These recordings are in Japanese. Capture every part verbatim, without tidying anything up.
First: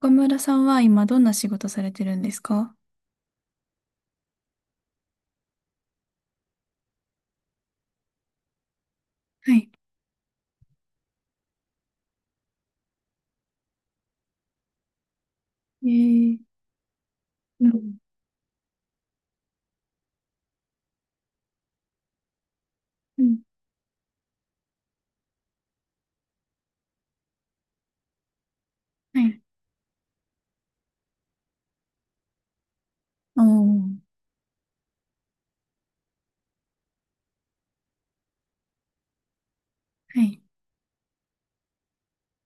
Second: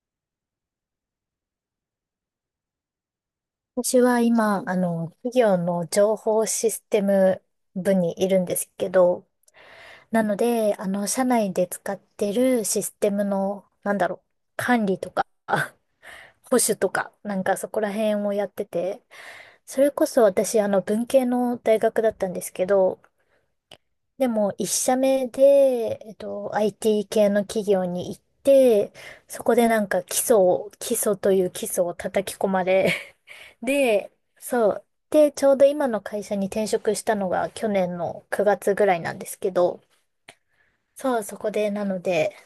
岡村さんは今どんな仕事されてるんですか？私は今、あの、企業の情報システム部にいるんですけど、はい。なので、あの、社内で使ってるシステムの、なんだろう、管理とか、あえー、保守とか、なんかうそこらん、辺をやってて、それこそ私、あの、文系の大学だったんですけど、うん、でも、一社目で、えっと、アイティー 系の企業に行って、はい。そこでなんか基礎を、基礎という基礎を叩き込まれ、おー、で、そう。で、ちょうど今の会社に転職したのが去年のくがつぐらいなんですけど、はい。そう、そこで、なので、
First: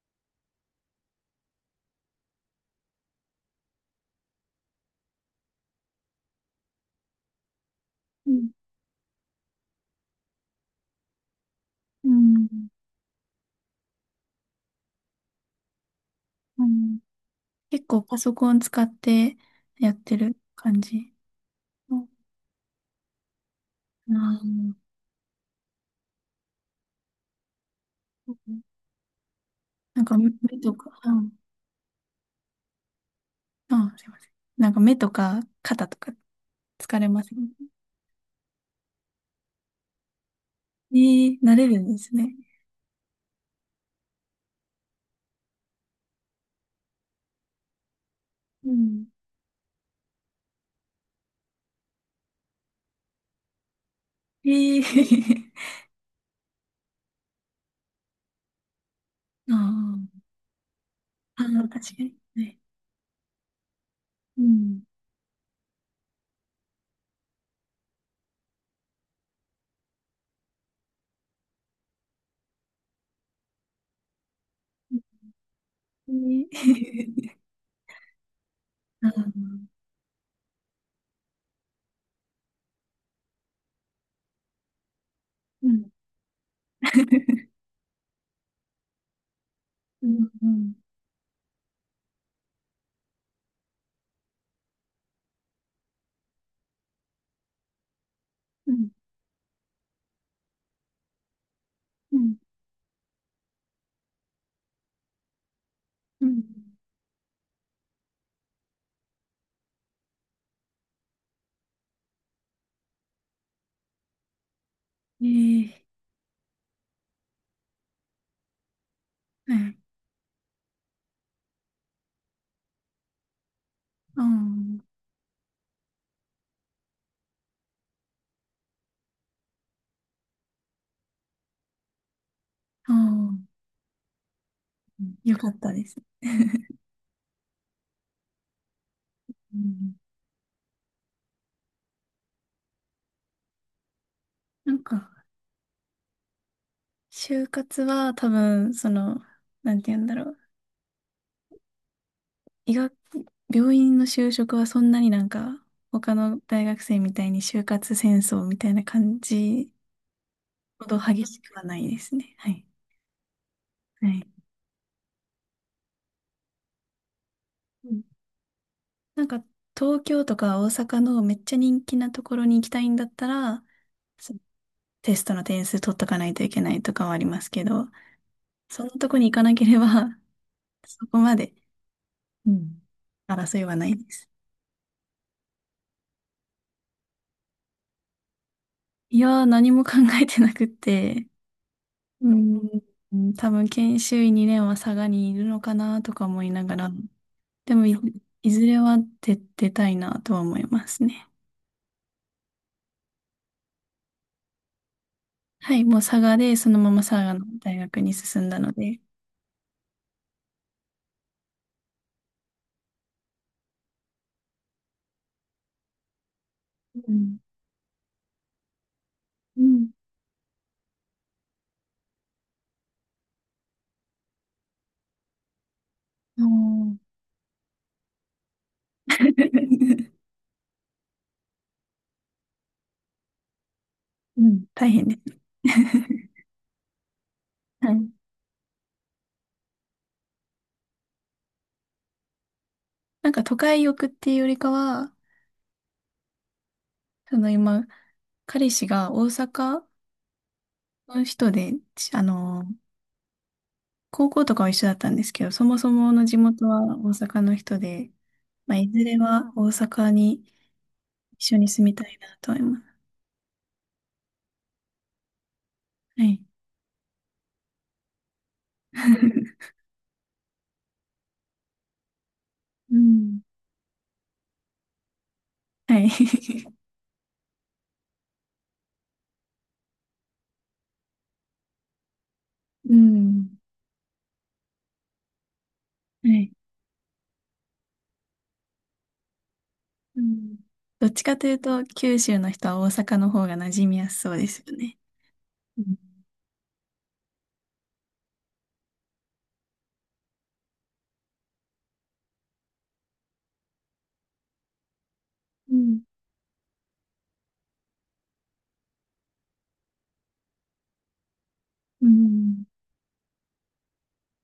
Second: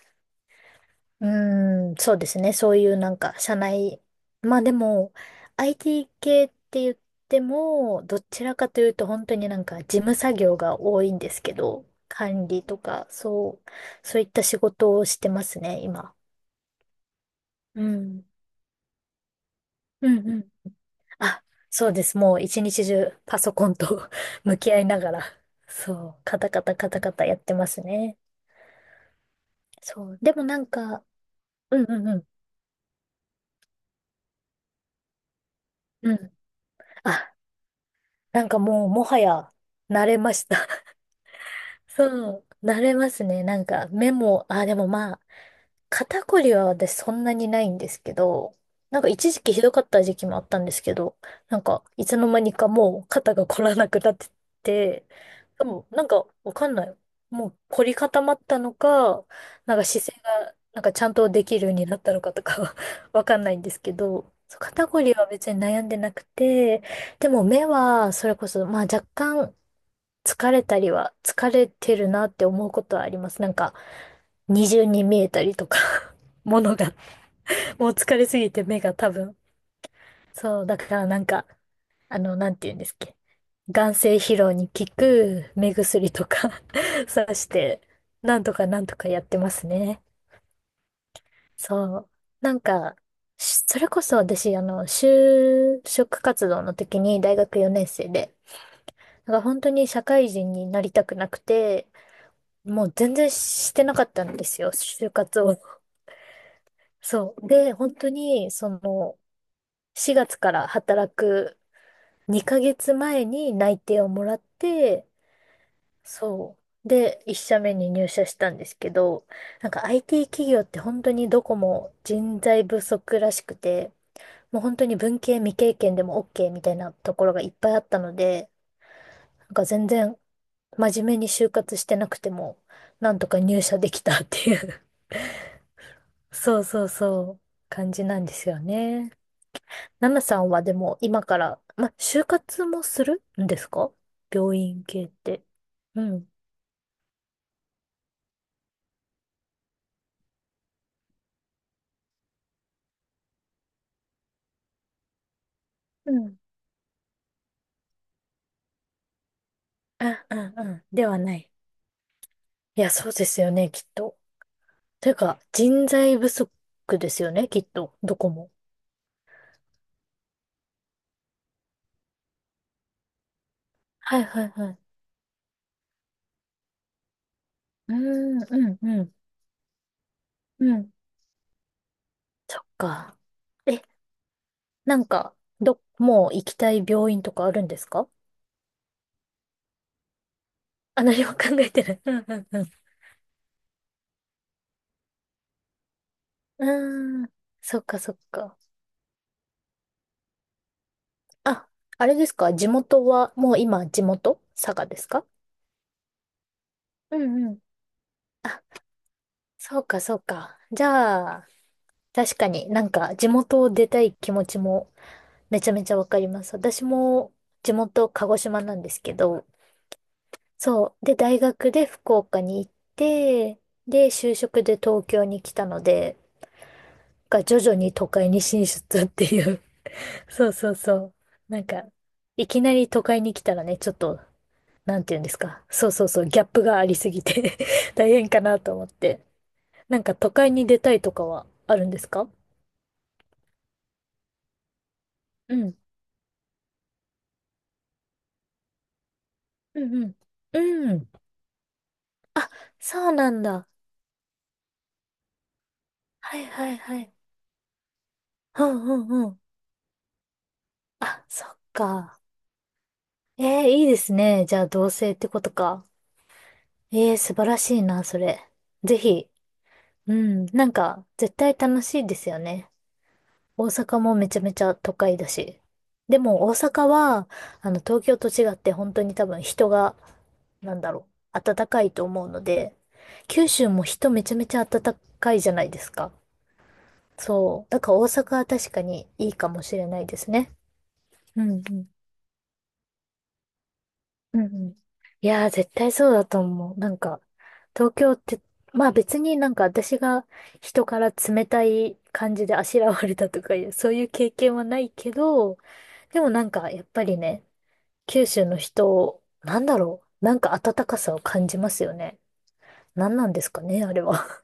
うーん、そうですね、そういうなんか、社内、まあでも、アイティー 系って言っても、どうちん、らかというと、本当になんか、事務作業が多いんですけど、う管ん、理とか、そう、そういった仕事をしてますね、今。うん。う結構パん。ソコン使ってやっうてん、るうん、感じ？あ、そううでん。す。もう一日中パソコンと あ 向きー。合いながら、そう、カタカタカタカタやってますね。なんそかう。目でもなんとか、か、うん、うんうんうん、あ、すいません。なんか目とか肩とかうん。疲れまあ、せん？なんかもうもはや慣れました。えー、慣れるん ですね。そう、慣れますね。なんかメモ、あ、でもまあ、肩こりは私そんなにないんですけど、うなんん。か一時期ひどかった時期もあったんですけど、なんかいつの間にかもう肩が凝らなくなってえー、て、でもなんかわかんない。もう凝り固まったのか、あなんか姿勢ー。がなんかちゃんとあできるー、ように確なっかたに。のかはとい。かは わかんないんですけど、うそうん。肩こりは別に悩んでなくて、でも目はそれこそまあ若干疲れたりは疲れてるなって思うことはあります。なんか二重に見えたりとか、え ものが、ー。 もう疲れすぎて目があ多ー。分。そう、だからなんか、あの、なんて言うんですっけ。眼精疲労に効くう目ん、薬とか さし て、なんとかなんとかやってますね。うん、うん、そう。なんか、しそれこそ私、あの、就職活動の時に大学よねん生で、うん、なんか本当に社会人になりたくなくて、うん、もう全然してなかったんですよ、就活を。うん。そう。で、本当に、その、しがつから働くにかげつまえに内定をもらって、ええ、そう。で、いち社目に入社したんですけど、はなんい。か アイティー 企業って本当にどこも人材不足らしくて、あもう本当に文系未経験でも OK みたいなところがいっぱいあったので、なんか全然真面目に就活してなくても、あ、あなんとか入あ、社できたっていう よかったです。そう そうそう、感じなんですよね。うん。ナナさんはでも今から、ま、就活もするんですか？病なん院系っか、て。うん。就活は多分、その、なんて言うんだろう。医学、病院の就職はそんなになんか、う他ん。の大学生みたいに就活戦争みたいな感じあ、うん、うほん。どでは激なしい。くはないですね。はい。いや、そうですよね、きっはと。い。というか、人材不足ですよね、きっうと。ん。どこも。なんか、東京とか大阪のめっちゃ人気なところに行きたいんだったら、はい、そう、はい、はい。テストの点数取っとかないといけないとかはありますけど、うーん、うん、そんなうとん、こに行かなければ、う ん。そこまで、うそっん、か。争いはえ、ないです。なんか、ど、もう行きたい病院とかあるんですか？いやー、何も考えてなくっあ、何て、も考えてない。うん、ううん、ん、ううん、多分研修医にねんは佐賀にいるのかなとか思いなん。がら、うーん、でそっもい、か、そっいか。ずれは出、出たいなとは思いますね。あ、あれですか？地元は、もう今地元佐賀ですか？はい、もう佐賀で、そのまま佐う賀のんうん。大学に進んだので、そうか、そうか。じゃあ、確かになんか地元を出たい気持ちもめちゃめちゃわかります。私うもん。地元鹿児島なんですけど、うん。そう。で、大学で福岡に行って、で、就職で東京に来たので、おー。 が徐々に都会に進出っていう。そうそうそう。なんか、いきなり都会に来たらね、ちょっとうん。大なん変てで言うんですす。か。そうそうそう、ギャップがありすぎて は 大い。変かなと思って。なんか都会に出たいとかはあるんですか？なんか都会欲っていうよりかは、うん。その今、彼氏が大う阪んうん。うのん。人で、ちああ、の、そうなんだ。高校とかは一緒だったんですけど、そもそもの地はい元はいはは大い。阪の人で、うまあ、んいうずれんうん。は大阪にあ、そ一緒っに住みたいか。なと思います。えー、いいですね。じゃあ同棲ってことか。はい。えー、素晴らしいな、それ。ぜひ。うん。なんか、絶対楽しいですよね。うん。大阪もめちゃめちゃ都会だし。はい。でも大 阪は、あの、東京と違って本当に多分人が、なんだろう、暖かいと思うので、う九ん。州も人めちゃめちゃ暖かいじゃないですか。はい。そう。だから大阪は確かにいいかもしれないでうすね。ん。どっちかうとんいううと、ん。九州の人は大阪の方が馴染みやすそううんでうすよん、ね。いやー、絶う対ん。そうだと思う。なんか、東京って、まあ別になんか私が人から冷たい感じであしらわれたとかいう、そういう経験はないけど、うん。でもなんかやっぱりね、九州の人、なんだろう、なんか温かさを感じますようね。ん。何なんですかね、あれは。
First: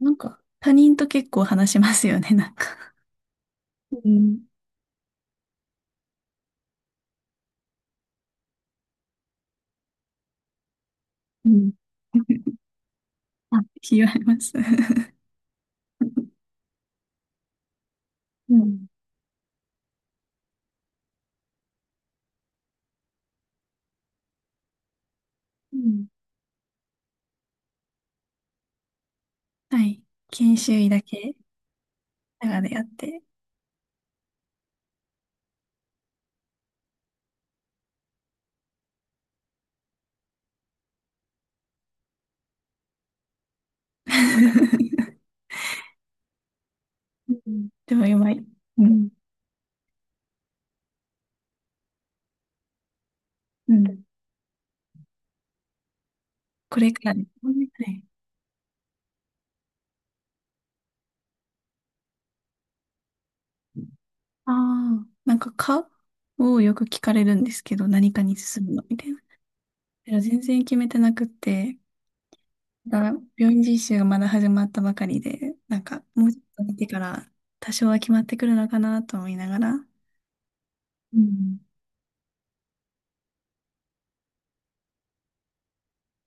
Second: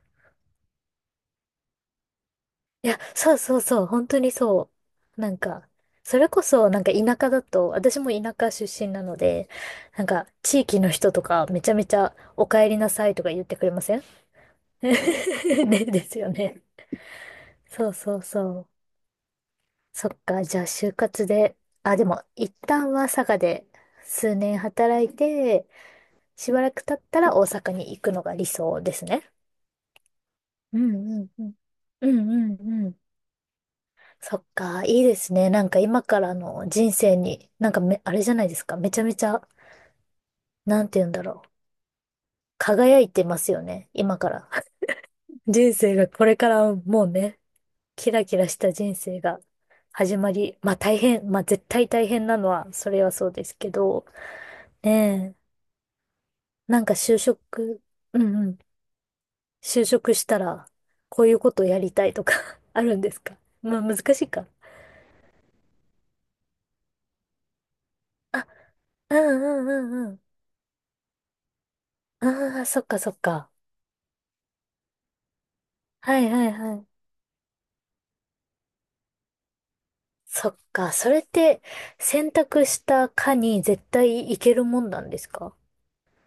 なんか、他人と結構話しますよね。なんいや、そうそうそう、う本当にん。そう。なんか、それこそ、なんか田舎だと、私も田舎出身なので、なんか、地域の人とか、うめちん。ゃめちゃ、お 帰りなさいとか言ってあ、くれま違せん？ います。ね、ですよね。そうそううそう。ん。そっか、じゃあ、就活で、あ、でも、一旦は佐賀で、数年働いて、うん。しばらく経ったら大阪に行くのが理想ですね。はい。研修う医んだうんけ、うん。うんう長でやっんうん。て。そっか、いいですね。なんか今からの人生に、なんかめ、あれじゃないですか。めちゃめちゃ、なんて言うんだろう。輝いてますよね。今から。人生が、これからもうね、うん。でもキラ今、キラしたう人ん、生が始まり、まあ大変、まあ絶対大変なのは、それはそうですけうん、ど、ねえ、こなんれかから就ね。は職、い。うんうん、就職したら、こういうことをやりたいとか あるんですか？まあ難しいか。ああ、なんか、かをよく聞かれるんですけど、何かにあ、進むのみたいうな。んうんうんうでもん。全然決めてなくって、ああ、そっだかかそらっか。病院実習がまだ始まったばかりで、なんか、はもいうちょっはいとは見てい。から、多少は決まってくるのかなと思いながら、そっか、そうれっん。て選択した科に絶対行けるもんなんですか？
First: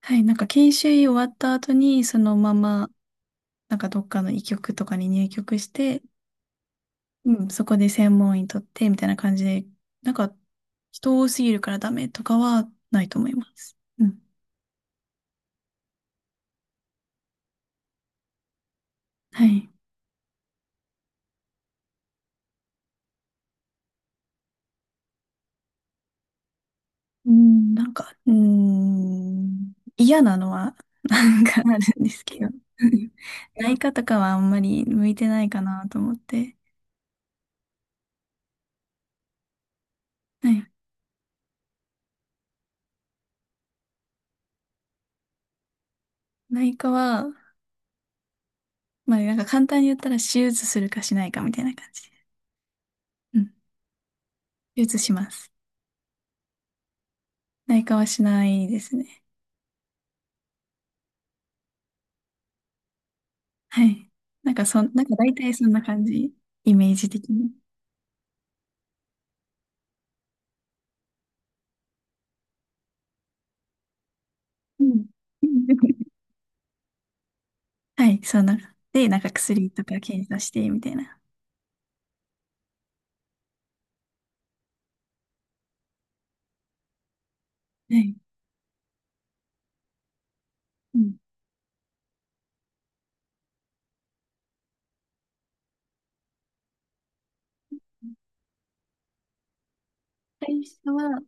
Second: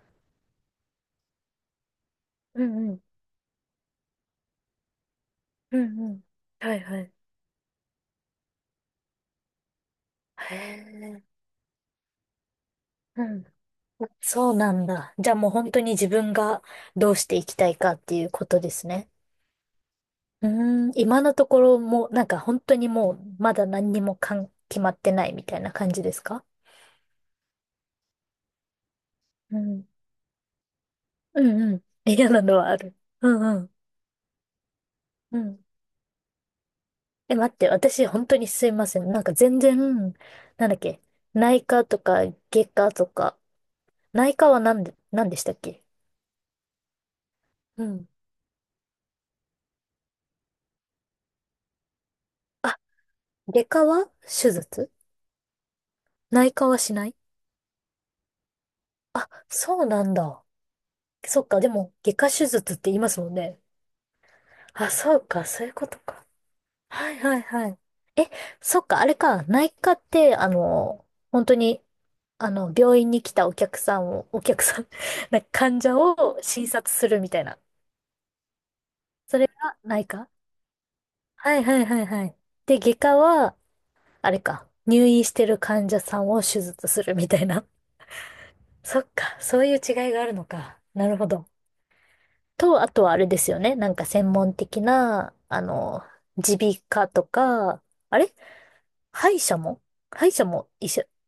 はい、なんか研修医終わった後に、そのまうま、んうん。なんかどっかの医局とかに入局しうんて、うん。はいはい。うん、そこで専門医取って、みたいな感じで、なんか、へ人え、多すぎるからダメとかはないとう思いん。ます。うん。そうなんだ。じゃあもう本当に自分がどうしていきたいかっていうことですね。はい。うーん、今のところもなんか本当にもうまだ何にもかん、決まってないみたいな感じですか？うん、なんか、ううん、ん。嫌なのは、 なうんかんうあるん。んです嫌けなど、のはある。うんうん内科とかはあんまり向いてうないかん。なと思って、え、待って、私、本当にすいません。なんか全然、はなんい。だっけ、内科とか外科とか、内科はなんで、なんでしたっけ？内科は、うん。まあなんか簡単に言ったら手術するかしないかみたいな感じで。あ、うん。外科は手手術？術します。内科はしない？内科はしないですね。あ、そうなんだ。そっか、でも、外科手術って言いますもんね。はい。なんかそあ、ん、なんかそう大か、体そそういんうなこと感か。じ。イメージはい的はいに。はい。え、そっか、あれか、内科って、あの、本当に、あの、病院に来たお客さんを、お客さうん、ん。なんか患者 を診察するみたいな。はい、そんな。で、なんかそれ薬がとか内検科？査して、みたいな。はいはいはいはい。で、外科は、あれか、入院してる患者さんを手術するみたいな。はい。そっか、そういう違いがあるのか。うなん。るほど。と、あとはあれですよね。なんか専門的な、あの、耳鼻科とか、あれ、歯医者も、歯医者会も医社者、は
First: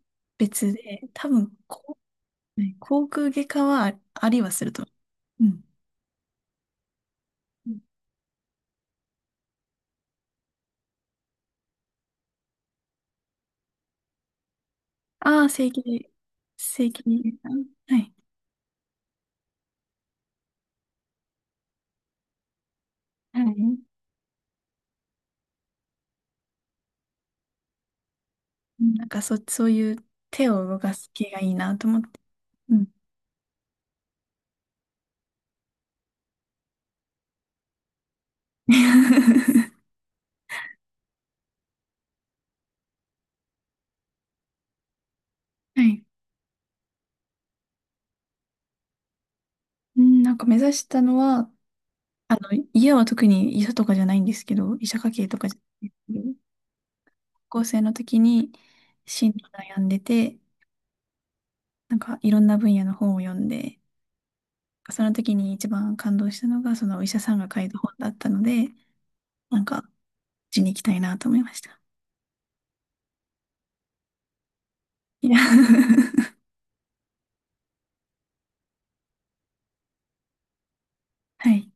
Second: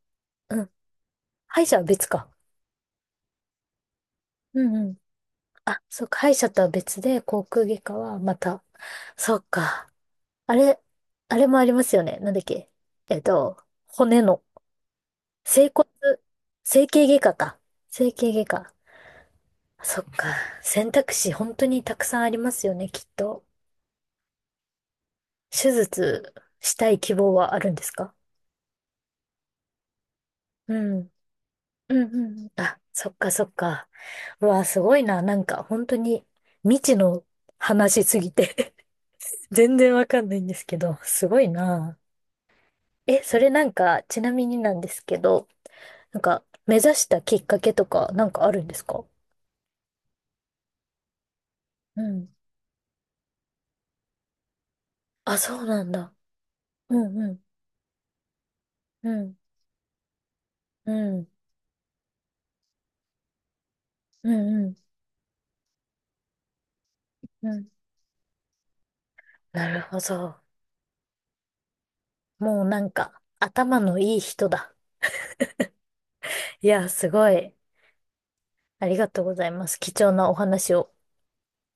うん。別で、多分、歯医者こは別か。う、はい、口腔外科はあありはうするんと。うん。うん。あ、そっか、歯医者とは別で、口腔外科はまた、そっか。あれ、あれもありますよね。なんだっけ？えっと、骨のああー、整整骨、形、整整形形外科外科。か。は整い。形外科。そっか。選択肢本当にたくさんありますよね、きっはい。と。うん。手術したい希望はあるんですか？なんかそ、そういう手をう動かん。す系がいいなとう思っんうんて。うん。うあ、ん。そっかそっか。うわ、すごいな。なんか本当に未知の話すぎて は全然わかんないんですけど、すごいな。え、それなんか、ちなみになんですけど、い。なんか目指したきっかけとかなんかあるんですか？うん、なんか目指したのは、うん。あの、家は特に医者とかじゃないんですけど、医者家系とあ、かじゃそうなないんんでだ。すけど、うんうん。高校生の時にう進ん路悩んでて、うん、なんかいろんな分野の本を読んで、うん、うん、その時に一番感動したのが、そのお医者さんうが書ん。いた本だったので、なんなか、るうほど。ちに行きたいなと思いました。もうなんか、頭のいい人だ。いや。 いや、すごい。ありがとうございます。貴重なお話を。はい。